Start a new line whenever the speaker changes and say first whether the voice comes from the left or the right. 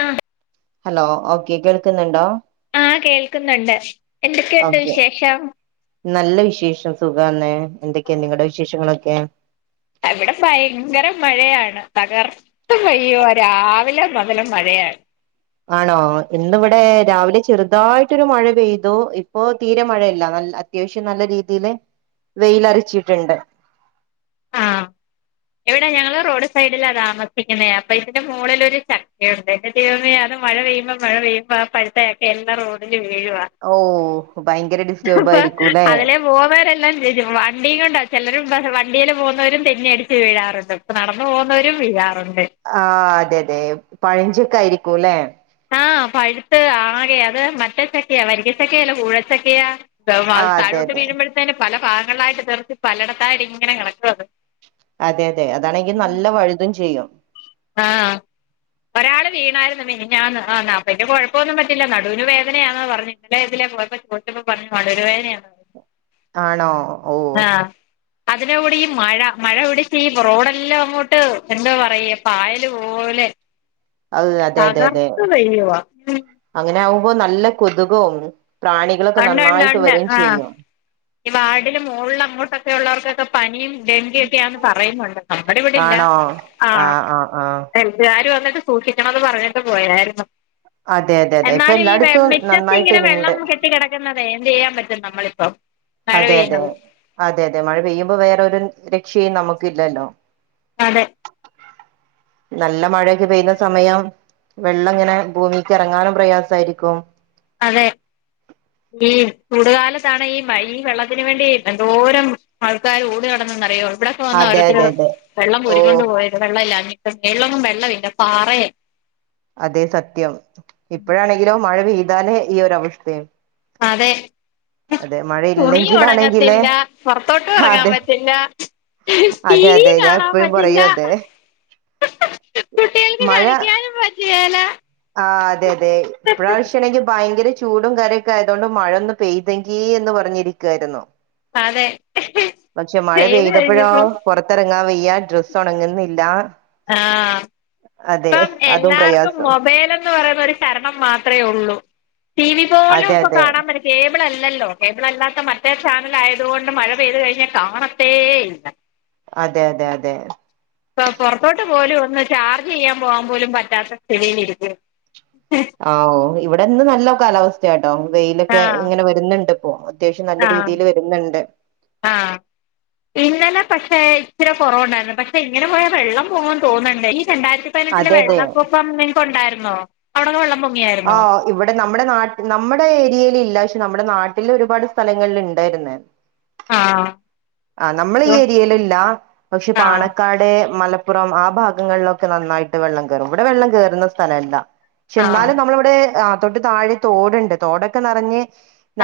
left: ആഹ്
right: hello okay കേൾക്ക്ന്ന്ണ്ടോ
left: ആഹ് കേൾക്കുന്നുണ്ട് എന്തൊക്കെയുണ്ട്
right: ഓക്കെ
left: വിശേഷം?
right: നല്ല വിശേഷം സുഖാണ്. എന്തൊക്കെ നിങ്ങടെ വിശേഷങ്ങളെക്കെ?
left: ആഹ് ഇവടെ ഭയങ്കര മഴയാണ് തകർ ത്ത് പെയ്യാ രാവിലെ മുതല് മഴയാണ്.
right: ആണോ ഇന്ന് വടെ രാവിലെ ചെറ്തായി ട്ടൊരു മഴ പെയ്തു ഇപ്പോ തീരെ മഴല്ല നല്ല അത്യാവശ്യം നല്ല രീതിയില് വെയിലരച്ചിട്ട്ണ്ട്
left: ആഹ് എവിടെ ഞങ്ങള് റോഡ് സൈഡിലാടാ നിർത്തിക്ക് ന്നെ അപ്പൊ ഇതിന്റെ മോളിലൊരു ചക്കയുണ്ട് [unintelligible] ദൈവമേ അത് മഴ പെയ്യുമ്പോ മഴ പെയ്യുമ്പോ ആ പഴുത്തക്കെ എൻ്റെ റോഡില് വീഴുവാ
right: ഓഹ് ഭയങ്കര ഡിസ്‌റ്റേബായിരിക്കുല്ലെ
left: പോവുന്നേരെല്ലാം ചോയിക്കും വണ്ടി കൊണ്ട ചിലര് പ്പ വണ്ടിലും പോവുന്നവരും തെന്നി അടിച്ച് വീഴാറുണ്ട് പ്പൊ നടന്നു പോവുന്നവരും വീഴാറുണ്ട്.
right: ആഹ് അതെ യതെ പഴഞ്ചക്കായിരിക്കൂല്ലെ
left: ആഹ് പഴ്ത്ത് ആകെ അത് മറ്റേച്ചക്കയാ വരിക്കച്ചക്കയല്ല കൂഴച്ചക്കയാ പ്പത്
right: ആ
left: അത്
right: അതെ
left: തഴോട്ട്
right: അതെ
left: വീഴുമ്പഴത്തേന് പല ഭാഗങ്ങളായിട്ട് തെറിച്ച് പലടത്തായിട്ട് ങ്ങനെ കെടക്കത്
right: അതെ യതെ അതാണെങ്കി നല്ല വഴുതും ചെയ്യും.
left: ആഹ് ഒരാള് വീണായിരുന്നു മിനിഞ്ഞാന്ന് ആഹ് നാപ്പയ്ന്റെ കൊഴപ്പമൊന്നും പറ്റില്ല നടുവിന് വേനയാന്നാ പർഞ്ഞേ ഇന്നലെ ഇതിലെ പോയപ്പോ പോയ് ച്ചപ്പോ പർഞ്ഞ് നടുവേദനയാണെന്ന് പറഞ്ഞു.
right: ആണോ ഔ
left: അതിനും കൂടീ ഈ മഴ മഴ പിടിച്ചീ റോഡെല്ലാങ്ങോട്ട് എന്താ പറയ പായല് പോലെ തകർത്ത് പെയ്യുവാ. ഉം
right: അങ്ങനാവുമ്പോ നല്ല കൊതുകും പ്രാണികളൊക്കെ
left: ഒണ്ട് ഒണ്ട്
right: നന്നായിട്ട്
left: ഒണ്ട്
right: വെരും
left: ആഹ്
right: ചെയ്യും
left: ഈ വാർഡില് മൊളിലങ്ങോട്ടൊക്കെ ഉള്ളവർക്കൊക്കെ പനിയും ഡെങ്കിയൊക്കെയാന്ന് പറയുന്നുണ്ട്. നമ്മടെ ഇവടില്ല
right: ആണോ
left: ആഹ് ഹെൽത്താര് വന്ന്ട്ട് സൂക്ഷിക്കണന്ന് പറഞ്ഞിട്ട് പോയായിര്ന്നു
right: അതെ അതെ അതെ ഇപ്പൊ
left: എന്നാലും ഈ വെ
right: എല്ലായിടത്തും
left: മിറ്റത്തി ങ്ങനെ
right: നന്നായിട്ട്ണ്ട്
left: വെള്ളം കെ ട്ടി കെടക്കുന്നുന്നത് എന്തെയ്യാൻ പറ്റും നമ്മളിപ്പം മഴ
right: അതെ യതെ
left: പെയ്യുന്നത്
right: അതെ യതെ മഴ പെയ്യുമ്പോ വേറൊരു രക്ഷയും നമക്ക്ല്ലല്ലോ
left: അതെ
right: നല്ല മഴൊക്കെ പെയ്യുന്ന സമയം വെള്ളങ്ങനെ ഭൂമിക്കെറങ്ങാനും പ്രയാസായിരിക്കും
left: അതെ ഈ ചൂടുകാലത്താണ് ഈ മഴ ഈ വെള്ളത്തിന് വേണ്ടി എന്തോരം ആൾക്കാര് ഓടി നടന്നന്നറിയോ ഇവടൊക്കെ വന്നാ
right: അതെ
left: ഓരോര്ത്തര്
right: അതെ അതെ
left: വെള്ളം
right: ഓ
left: കോരിക്കൊണ്ട് പോയെ വെള്ളല്ലാഞ്ഞിട്ട് മേളിലെങ്ങും വെള്ളമില്ല പാറയെ
right: അതെ സത്യം. ഇപ്പോഴാണെങ്കിലോ മഴ പെയ്താലൊ ഈ ഒരവസ്‌ഥേ
left: അതെ. തുണി
right: മഴയില്ലെങ്കിലാണെങ്കില്
left: ഒണങ്ങത്തില്ല പൊറത്തോട്ടു എറങ്ങാൻ
right: അതെ
left: പറ്റില്ല. ടി
right: അതെ അതെ
left: വിം
right: ഞാൻ
left: കാണാൻ
right: എപ്പോഴും
left: പറ്റില്ല.
right: പറയും അതെ മഴ
left: [unintelligible] ല്ല
right: ആഹ് അതെ യതെ ഇപ്രാവശ്യാണെങ്കി ഭയങ്കര ചൂടും കാര്യൊക്കായതോണ്ട് മഴയൊന്ന് പെയ്തെങ്കി എന്ന് പറഞ്ഞിരിക്കുവായിരുന്നു.
left: അതെ
right: പക്ഷെ മഴ
left: ചെയ്ത്
right: പെയ്തപ്പഴോ
left: കഴിഞ്ഞപ്പം
right: പൊറത്തെറങ്ങാൻ വെയ്യ ഡ്രസ്സൊണങ്ങുന്നില്ല.
left: ആ ഇപ്പം
right: അതും
left: എല്ലാവർക്കും
right: പ്രയാസം
left: മൊബൈലും പറ ശരണം മാത്രമേ ഉള്ളൂ ടി വി പോലും
right: അതെ
left: ഇ
right: അതെ
left: കാണാൻ പറ്റ കേബിൾല്ലോ കേബിള അല്ലാത്ത മറ്റേ ചാനൽ ആയതുകൊണ്ട് മഴ പെയ്തു കഴിഞ്ഞാൽ കാണത്തേ ഇല്ല.
right: അതെ അതെ അതെ
left: ഇപ്പ പുറത്തോട്ട് പോലും ഒന്ന് ചാർജ് ചെയ്യാൻ പോവാൻ പോലും പറ്റാത്ത സ്ഥിതിയില ഇരിക്കും.
right: ആഓ ഇവിടെ ഇന്ന് നല്ല കാലാവസ്ഥയാട്ടോ വെയിലൊക്കെ
left: ആഹ്
right: ഇങ്ങനെ വരുന്നുണ്ട് ഇപ്പോ. അത്യാവശ്യം നല്ല
left: ആഹ്
right: രീതിയിൽ വരുന്നുണ്ട്.
left: ആഹ് ഇന്നലെ പക്ഷെ ഇച്ചി കുറവുണ്ടായിരുന്നു പക്ഷെ ഇങ്ങനെ പോയാ വെള്ളം പോകൻ തോന്നുന്നുണ്ട്. ഈ രണ്ടായിരത്തി ത്തിലെ
right: അതെ അതെ
left: വെള്ളപക്കൊംനിങ്ങക്ക് ഉണ്ടായിരുന്നോ അവിടെക്കെ വെള്ളം പൊങ്ങിയായിരുന്നോ.
right: ആഹ് ഇവിടെ നമ്മുടെ നാട്ട നമ്മുടെ ഏരിയയിൽ ഇല്ല പക്ഷെ നമ്മുടെ നാട്ടിൽ ഒരുപാട് സ്ഥലങ്ങളിൽ ഉണ്ടായിരുന്ന്.
left: ആഹാ
right: ആ നമ്മളെ ഈ ഏരിയയില ഇല്ല പക്ഷെ
left: ആ
right: പാണക്കാട് മലപ്പ മലപ്പുറം ആ ഭാഗങ്ങളിലൊക്കെ നന്നായിട്ട് വെള്ളം കയറും. ഇവിടെ വെള്ളം കയറുന്ന സ്ഥലംഅല്ല. പക്ഷെ
left: ആ
right: എന്നാലും നമ്മ തൊട്ട് താഴെ തോടുണ്ട് തോടൊക്കെ നിറഞ്ഞ്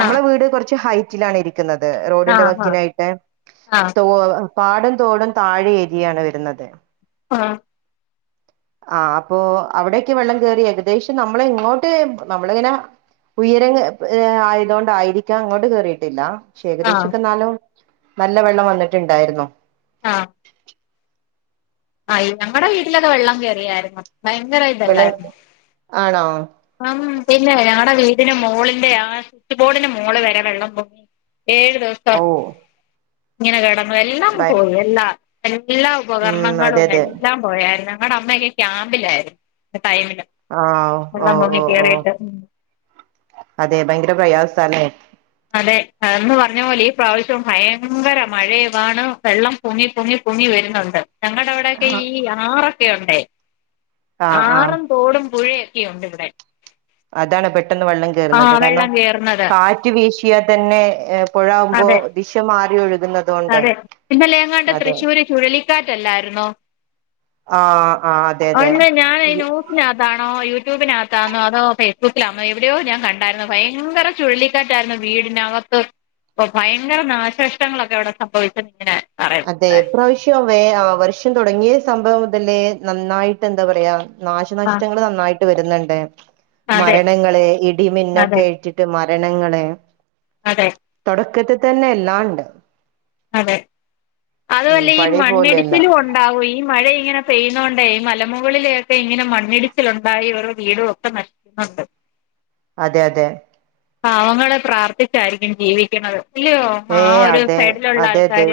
left: ആ ആ
right: വീട് കുറച്ച് ഹൈറ്റിലാണ് ഇരിക്ക ഇരികുന്നത് റോഡിന്റെ വക്കിനായിട്ട്.
left: ആഹ
right: തോ പാടും തോടും താഴെ ഏരിയാണ് വരുന്നത്
left: ആഹ
right: ആ അപ്പൊ അവിടെൊക്കെ വെള്ളം കേറി ഏകദേശം നമ്മള ഇങ്ങോട്ട് നമ്മളിങ്ങനെ. ഉയര ആയതൊണ്ടായിരിക്കാം അങ്ങോട്ട് കേറിയിട്ടില്ലക്ഷ
left: ആ
right: ഏകദേശംക്കെ എന്നാലും. നല്ല വെള്ളം വന്നിട്ടുണ്ടായിരുന്നു.
left: ആഹ് ആ ഞങ്ങളടെ വീട്ടിലത് വെള്ളം കേയറിയായിരുന്നു. ഭയങ്കരം ആയിട്ട്
right: വെള്ളം
left: എല്ലായിരുന്നു.
right: ആണോ
left: ആം പിന്നെ ഞങ്ങളടെ വീടിന് മോളിന്റെ ആ സ്വിച്ച് ബോർഡിന്റെ മോള് വരെ വെള്ളം പോയി ഏഴ് ദിവസം.
right: ഓ
left: ഇങ്ങനെ കിടന്നു എല്ലാം
right: ബൈ
left: പോയി എല്ലാ എല്ലാ
right: ഉം
left: ഉപകരണം
right: അതെ അതെ
left: എൻ പോയരുന്നു ഞങ്ങളുടെ അമ്മയക്കെ ക്യാമ്പിലായിരുന്നു ടൈമില്.
right: ആഹ് ഓ
left: എല്ലാ മങ്ങ
right: ഓ ഓ
left: കേറായിട്ട
right: അതെ ഭയങ്കര പ്രയാസ സലേ.
left: അതെ അന്ന് പറഞ്ഞ പോലെ ഈ പ്രാവശ്യം ഭയങ്കര മഴയും മണ്. വെള്ളം പുങ്ങി പുങ്ങി പുങ്ങി വരുന്നുണ്ട്. ഞങ്ങളുടെ അവിടെയൊക്കെ
right: ആഹ്
left: ഈ ആറൊക്കെ ഉണ്ട്.
right: ആഹ്
left: ആറ
right: ആഹ്
left: തോടും പുഴയൊക്കെയുണ്ട് ഇവിടെ.
right: അതാണ് പെട്ടെന്ന് വെള്ളം
left: ആ
right: കേയറുന്നത് കാരണം
left: വെള്ളം കേറുന്നത്
right: കാറ്റ് വീശിയാൽ തന്നെ. പുഴകുമ്പോ
left: അതെ
right: ദിശ്യ മാറി ഒഴുകുന്നത്.
left: അതെ ഇന്നലേങ്ങാണ്ട് തൃശ്ശൂര് ചുഴലിക്കാറ്റല്ലായിരുന്നോ.
right: ആഹ ആ അതെ അതെ
left: അല്ല ഞാൻ ഈ ന്യൂസിനകത്താണോ യൂട്യൂബിനകത്താണോ അതോ ഫേസ്ബുക്കിലാണോ എവിടെയോ ഞാൻ കണ്ടായിരുന്നു ഭയങ്കര ചുഴലി യിരുന്നു വീടിന് അക്കത് ഇപ്പൊ ഭയങ്കര നാശഷ്ടങ്ങളൊക്കെ അവിടെ സംഭവിച്ചത് ഇങ്ങനെ പറഞ്ഞു
right: അതെ പ്ര്രാവശ്യംവേ വർഷം തുടങ്ങിയ സംഭവം മുതലേ നന്നായിട്ട് എന്താ പറയാ നാശനഷ്ടങ്ങള് നന്നായിട്ട് വരുന്നുണ്ട്
left: ആ അതെ
right: മരണങ്ങള്
left: അതെ
right: ഇടിമിന്നൊക്കെ ആഴറ്റിട്ട്. മ മരണങ്ങള്
left: അതെ
right: തുടക്കത്തി തന്നെ എല്ലാം ഉണ്ട്
left: അതെ,
right: ഉം
left: അതുഅല്ല ഈ
right: പഴയ പോലെയല്ല
left: മണ്ണിടിച്ചിലു ഉണ്ടാവു, ഈ മഴ ഇങ്ങനെ പെയ്യിനോണ്ടേ ഈ മലമുകളിലേ ഒക്കെ ഇങ്ങനെ മണ്ണിടിച്ചിലുണ്ടായി വെറു വീടും ഒക്കെ നഷ് അതെ.
right: അതെ അതെ.
left: പാവങ്ങള് പ്രാർത്ഥിച്ചായിരിക്കും ജീവിക്കണുന്നത് ഇല്ലയോ? ആ
right: ഏ
left: ഒരു
right: അതെ
left: സൈ
right: അതെ അതെ,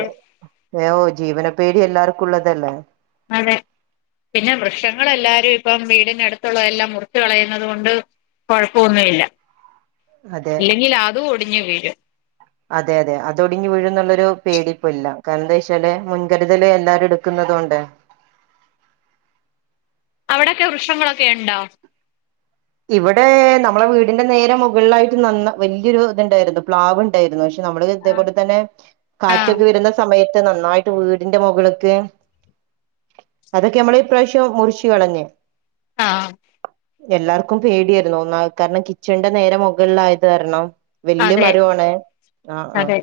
right: എ ഓ ജീവന പേടി എല്ലാർക്കുള്ളതല്ലേ.
left: അതെ. പിന്നെ വൃക്ഷങ്ങളെല്ലാരു ഇപ്പം വീടിന അടുത്തുള്ളതല്ലാം മുറിച്ച് കളയുന്നത് കൊണ്ട്. കൊഴപ്പൊന്നുല്ല.
right: അതെ
left: ഇല്ലെങ്കിൽ അതു ഒടിഞ്ഞ് വീഴും.
right: അതെ അതെ, അതൊടിഞ്ഞ് വീഴുംന്നുള്ളൊരു പേടിപ്പയില്ല, കാരണം എന്താ വെച്ചാല് മുൻകരുതല് എല്ലാരും എടുക്കുന്നതോണ്ട്.
left: അവിടെയൊക്കെ വൃക്ഷങ്ങളൊക്കെ ഉണ്ടോ?
right: ഇവിടെ നമ്മളെ വീടിന്റെ നേരെ മുകളിലായിട്ട് നന്ന വലിയൊരു ഇത്ണ്ടായിരുന്നു പ്ലാവ് ഉണ്ടായിരുന്നു. പക്ഷെ പ നമ്മള് ഇതേപോലെ തന്നെ
left: ആഹ്
right: കാറ്റൊക്കെ വരുന്ന സമയത്ത് നന്നായിട്ട് വീടിന്റെ മുകള്ക്ക്. അതൊക്കെ നമ്മള് ഇപ്രാവിശ്യം മുറിച്ച് കളഞ്ഞ്.
left: ആഹ്
right: എല്ലാർക്കും പേടിയായിരുന്നു ഒന്ന കാരണം കിച്ചൺന്റെ നേരെ മുകളിലായത് കാർണം വല്ല്യ
left: അതെ
right: മരോ ആണ്, ആഹ് ആഹ്
left: അതെ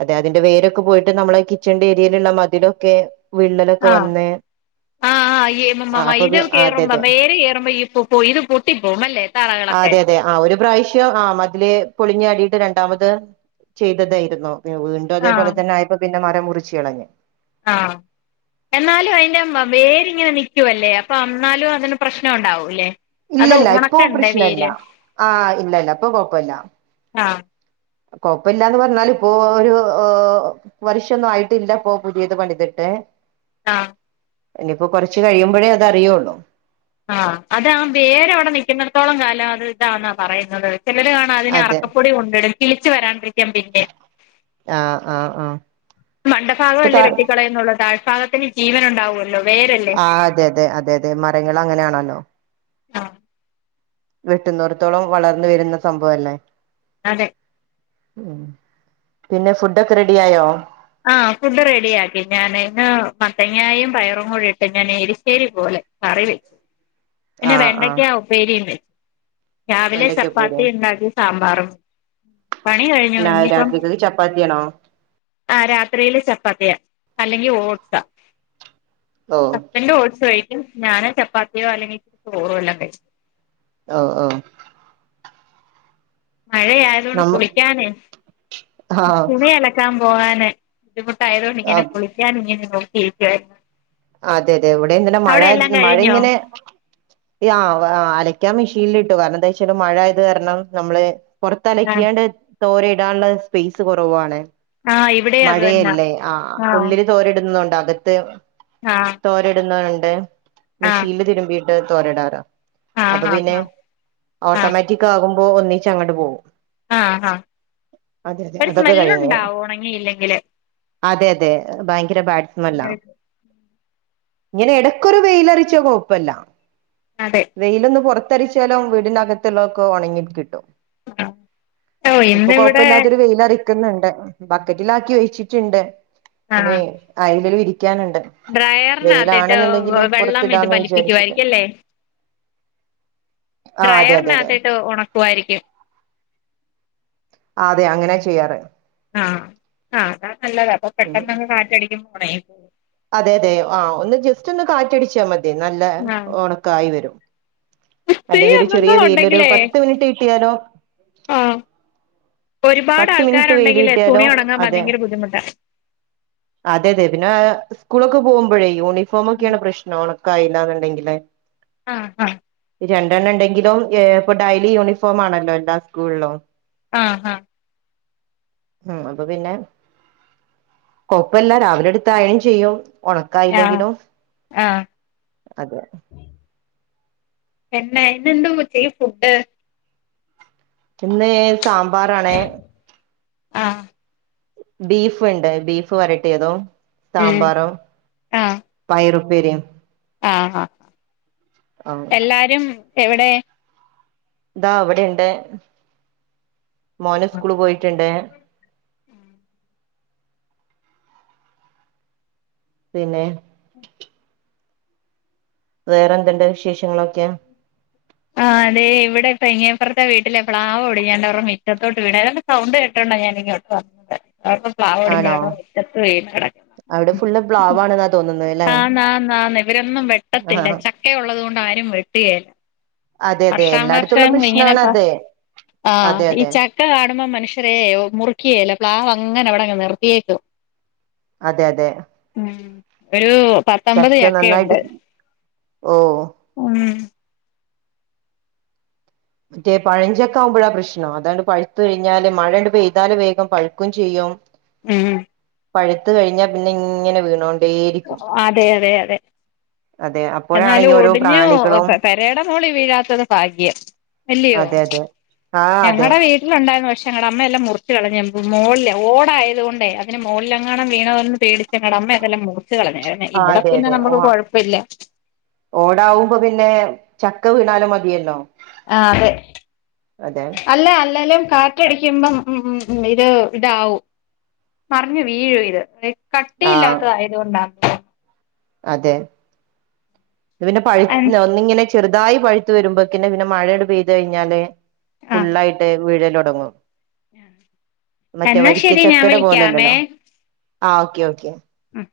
right: അതെ, അതിന്റെ വേരൊക്കെ പോയിട്ട് നമ്മളെ ഇ കിച്ചന്റെ ഏരിയയിലുള്ള മതിലൊക്കെ വിള്ളലൊക്കെ
left: ആഹ്,
right: വന്ന്
left: ആഹ് ആഹ്,
right: അപ്പൊ പി
left: [unintelligible]
right: അതെ
left: കേറുമ്പോ
right: അതെ
left: വേര് കേറുമ്പോ ഈപ്പൂ പോ ഇത് പൊട്ടി പോവുമല്ലേ?
right: അതെ അതെ, ആഹ് ഒരു പ്രാവശ്യം ആഹ് മത് തില് പൊളിഞ്ഞാടിയിട്ട് രണ്ടാമത് ചെയ്തതായിരുന്നു, വീണ്ടും
left: ആഹ്
right: അതേപോലെ തന്നെ ആയപൊ പിന്നെ മരം മുറിച്ച് കളഞ്ഞ്
left: ആഹ് എന്നാലും അയിന്റെ വേരിങ്ങനെ നിക്കുവല്ലേ അപ്പൊ എന്നാലും അതിന് പ്രശ്നം ഉണ്ടാവൂല്ലേ? അത്
right: ഇല്ലല്ല, ഇപ്പൊ
left: ഉണക്കണ്ടേ
right: പ്രശ്നല്ല.
left: വേര്
right: ആഹ് ഇല്ലല്ല, ഇപ്പൊ കൊഴപ്പല്ല.
left: ആഹ്
right: കൊഴപ്പല്ലാന്ന് പറഞ്ഞാല് ഇപ്പോ ഒരു വർഷൊന്നും ആയിട്ടില്ലപൊ പുതിയത് പണിതിട്ട്.
left: ആഹ്
right: ഇനിപ്പൊ കുറച്ച് കഴിയുമ്പോഴേ അതറിയൂള്ളൂ.
left: ആഹ്, അതാ ബേര് അവിടെ നിക്കുന്നിടത്തോളം കാലം അത് ഇതാന്നാ പറയുന്നത്? ചിലര് കാണാ അതിന്
right: അതെ
left: അറക്കപ്പൊടി കൊണ്ടടും കിളിച്ച് വരാണ്ടിരിക്കാം പിന്നെ.
right: ആഹ് ആഹ് ആഹ്. ഇപ്പൊ ത
left: മണ്ടഫാഗംല്ലേ വെട്ടിക്കളയന്നുള്ളു, താഴ്ഭാഗത്തിന് ജീവനുണ്ടാവുവല്ലോ?
right: ആഹ്, അതെ അതെ അതെ അതെ, മരങ്ങൾ അങ്ങനെയാണല്ലോ.
left: ആഹ്
right: വെട്ടുന്നോർത്തോളം വളർന്ന് വരുന്ന സംഭവല്ലേ?
left: അതെ.
right: ഉം. പിന്നെ ഫുഡൊക്കെ റെഡി ആയോ?
left: ആഹ് ഫുഡ് റെഡിയാക്കി ഞാന് ഇന്ന് മത്തങ്ങായും പയറും കൂടിയിട്ട് ഞാൻ എരിശ്ശേരി പോലെ. കറി വെച്ച്, പിന്നെ
right: ആഹ് ആഹ്
left: വെണ്ടക്കാ ഉപ്പേരിണ്ട്. രാവിലെ
right: വെണ്ടയ്ക്ക
left: ചപ്പാത്തി
right: ഉപ്പേരിയോ
left: ഇണ്ടാക്കി സാമ്പാറും. പണി കഴിഞ്ഞു.
right: പിന്നെ
left: ഇനിയിപ്പം
right: രാത്രിക്ക് ചപ്പാത്തിയാണോ
left: ആഹ്, രാത്രിയില് ചപ്പാത്തിയ, അല്ലെങ്കി ഓട്സ.
right: ഓ
left: പിന്നെ ഓഡ്സ് കഴിക്കും, ഞാന് ചപ്പാത്തിയോ അല്ലെങ്കിൽ ചോറോ, വല്ലോം കഴിച്ചും.
right: ഓ ഓഹ്
left: മഴയായത് കൊണ്ട്
right: നമ്മ
left: കുളിക്കാനെ,
right: ആഹ്
left: തുണി അലക്കാൻ പോകാന്... ബുദ്ധിമുട്ടായതോണ്ട്ങ്ങനെ കുളിക്കാനിങ്ങനെ നോക്കിയിരിക്കായിരുന്നു.
right: അതെ അതെ, ഇവിടെ ഇന്നലെ മഴായിരുന്നു, മഴ ഇങ്ങനെ... യാ വ. അലക്ക്യാൻ മെഷീനിലിട്ടു കാരണംന്താ ച്ചാല് മഴായത് കാരണം നമ്മള്
left: ആഹ്
right: പൊറത്തലക്കിയാണ്ട് തോരയിടാനുള്ള സ്പേസ് കൊറവാണ്
left: ആഹ് ഇവിടെ അത് തന്നാ
right: മഴയല്ലേ ആഹ് ഉള്ളില് തോരിടുന്നതൊണ്ട് അകത്ത്
left: ആഹ്
right: തോരഇടുന്നുണ്ട്
left: ആഹ്
right: മെഷീൻല് തിരുമ്പീയിട്ട് തോരടാറാ അപ്പൊ
left: ആഹ് ആഹ്
right: പിന്നെ
left: ആഹ്
right: ഓട്ടോമാറ്റിക്കാകുമ്പോ ഒന്നിച്ചങ്ങട്ട് പോവും
left: ആ ഹാ ഒരു
right: അതൊക്കെ കഴിഞ്ഞ്
left: സ്മെല്ലുണ്ടാവും ഒണങ്ങിയില്ലെങ്കില്
right: അതെ അതെ ഭയങ്കര ബാഡ് സ്മെല്ലാ ങ്ങനെ എടക്കൊരു വെയിലറച്ച കുഴപ്പല്ല
left: അതെ
right: വെയിലൊന്ന് പൊറത്തരച്ചാലും വീടിനകത്തുള്ളൊക്കെ ഒണങ്ങി കിട്ടും
left: ഓ
right: ഇപ്പൊ
left: ഇന്നിവിടെ
right: കൊഴപ്പല്ലാത്തൊരു വെയിലറി ക്ക്ന്ന്ണ്ട്. ബക്കറ്റിലാക്കി വെച്ചിട്ട്ണ്ട്, ഇനി
left: ആഹ്
right: അയലിൽ വിരിക്കാനുണ്ട്
left: ഡ്രയറിനകത്തിട്ട്
right: വെയിലാണെന്നുണ്ടെങ്കില്
left: വെള്ളം ഇത്
right: പുറത്തിടാന്ന് വിചാരിച്ചിട്ട്
left: വലിപ്പിക്കുവായിരിക്കല്ലേ
right: ആ അതെ അതെ അതെ
left: ഡ്രയറിനകത്തിട്ട് ഒണക്കുവായിരിക്കും
right: ആ അതെ അങ്ങനെ ചെയ്യാറ്
left: ആഹ് ആഹ് അത് നല്ലതാ അപ്പൊ പെട്ടെന്നങ്ങ് കാറ്റടിക്കും പോണേ
right: അതെ അതെ ആഹ് ഒന്ന് ജസ്റ്റ് ഒന്ന് കാറ്റടിച്ചാ മതി നല്ല
left: ആഹ്
right: ഒണക്കായി വരും
left: ഇസ്തിരി
right: അല്ലെങ്കി ഒരു ചെറിയ വെയിലൊരു
left: അംഗങ്ങളുണ്ടെങ്കിലേ
right: പത്ത് മിനിറ്റ് കിട്ടിയാലോ
left: ആഹ് ഒരുപാട്
right: പത്ത് മിനിട്ട് വെയില്
left: ആൾക്കാരുണ്ടെങ്കിലേ
right: കിട്ടിയാലോ
left: തുണി ഉണങ്ങാൻ
right: അതെ
left: ഭയങ്കര ബുദ്ധിമുട്ടാ
right: അതെതെ പിന്നെ സ്കൂളൊക്കെ പോകുമ്പോഴേ
left: ഉം
right: യൂണിഫോമൊക്കേണ് പ്രശ് ണം. ഒണക്കായില്ലാന്നുണ്ടെങ്കില്
left: ആഹ് ഹാ
right: രണ്ടെണ്ണണ്ടെങ്കിലും ഏഹ് പ്പൊ ഡയ്ലി യൂണിഫോമാണല്ലോ എല്ലാ സ്കൂൾലും
left: ആഹ് ഹാ
right: ഉം അപ്പൊ പിന്നെ കൊപ്പല്ല രാവിലെട്ത്തയേൺ ചെയ്യും
left: ആഹ്
right: ഉണക്കായില്ലെങ്കിലും
left: ആഹ്
right: അതെ
left: പെണ്ണേ ഇന്നെന്ത ഉച്ചക്യു ഫുഡ്
right: ഇന്ന് സാമ്പാറാണ്
left: ആഹ്
right: ബീഫ്ണ്ട് ബീഫ് വരട്ടിയതും
left: ഉം
right: സാമ്പാറും പയറുപ്പേരിയും
left: ആ ഹ
right: ആ
left: എല്ലാരും എവിടെ
right: ദാ അവിടെയിണ്ട് മോന് സ്കൂള് പോയിട്ട്ണ്ട് പിന്നേ വേറെന്ത്‌ണ്ട് വിശേഷങ്ങളൊക്കെ
left: ആ അതെ ഇവിടെ കങ്ങിയപ്പുറത്തെ വീട്ടിലെ പ്ലാവൊടിഞ്ഞാണ്ട് അവരുടെ മിറ്റത്തോട്ട് വീണ് ഏതാണ്ട് സൗണ്ട് കേട്ടോണ്ടോ ഞാനിങ്ങോട്ട് വന്നത് അപ്പം
right: ആണോ
left: പ്ലാവൊടിഞ്ഞവരുടെ മുറ്റത്ത് വീണ് കെടക്കുന്ന്
right: തോന്നുന്നേൽ
left: ആഹ് ന്നാ ന്നാ ഇവരൊന്നും വെട്ടത്തില്ല ചക്കയുള്ളത് കൊണ്ട് ആരും വെട്ടുകേല.
right: അതെ അതെ
left: വർഷാ
right: എല്ലായിടത്തുള്ള
left: വർഷം
right: പ്രശ്നാണ്
left: ഇങ്ങനെപ്പ
right: അത്
left: ആഹ്
right: അതെ
left: ഈ
right: അതെ
left: ച ക്ക കാണുമ്പോം മനുഷ്യരേ മുറുക്യേലാ പ്ലാവ അങ്ങനെ അവടെങ് നിർത്തിയേക്കും.
right: അതെ അതെ.
left: ഉം ഒരു പത്തമ്പത്
right: ചക്ക നന്നായിട്ട്
left: ചക്കയുണ്ട്.
right: ഓ
left: ഉം.
right: മറ്റേ പഴഞ്ചൊക്കെ ആവുമ്പോഴാ പ്രശ്നം അതണ്ട് പഴുത്ത് കയ്ഞ്ഞാല് മഴട് പെയ്താല് വേഗം പഴുക്കും ചെയ്യും.
left: ഉം.
right: പഴുത്ത് കഴിഞ്ഞാ പിന്നെ ഇങ്ങനെ വീണോണ്ടേ ഇരിക്കും.
left: അതെ അതെ അതെ.
right: അതെ അ
left: എന്നാലും ഒടിഞ്ഞു പേ പെരേടെ മോളി വീഴാത്തത് ഫാഗ്യം. എല്ലിയോ
right: അതെ അതെ ആഹ് അതെ
left: ഞങ്ങടെ വീ ട്ടില് ഉണ്ടായിരുന്നു പക്ഷേ ഞങ്ങടെ അമ്മ എല്ലാം മുറിച്ച് കളഞ് മോൾല് ഓടായതു കൊണ്ടേ അതിന് മോൾളെങ്ങാനും വീണോന്ന് പേടി ഞങടെ അമ്മ അതെല്ലാം മുറിച്ചു കളഞ്ഞെ
right: ആ
left: ഇവടെ
right: അതെ
left: പിന്നെ
right: അതെ ഓ
left: ന്നമ്മക്ക് കൊഴപ്പല്ല.
right: ഓടാവുമ്പോ പിന്നെ ചക്ക വ്ണാലും മതിയല്ലോ.
left: ആഹ് അതെ
right: അതെ
left: അല്ല അല്ലേലും കാ റ്റടിക്കുമ്പം ഉം ഉം ഉം ഇത് ഇതാവും മറിഞ്ഞു വീഴും ഇത്
right: ആഹ്
left: കട്ടിയില്ലാത്തതായതുകൊണ്ടാ.
right: അതെ, ത് പിന്നെ പഴുത് നൊ ഒന്നിങ്ങനെ ചെറുതായി പഴുത്ത് വരുമ്പോക്കിന് പിന്നെ മഴങ്ങട് പെയ്ത് കഴിഞ്ഞാലേയ്
left: ആഹ്
right: ഫുള്ളായിട്ട് വീഴലൊടങ്ങും. മറ്റേ
left: എന്നാ ശരി ഞാൻ
right: വരിക്കച്ചക്കടേ
left: വിളിക്കാമേ
right: പോലല്ലല്ലോ ആഹ് ഓക്കെ ഓക്കെ.
left: ഉം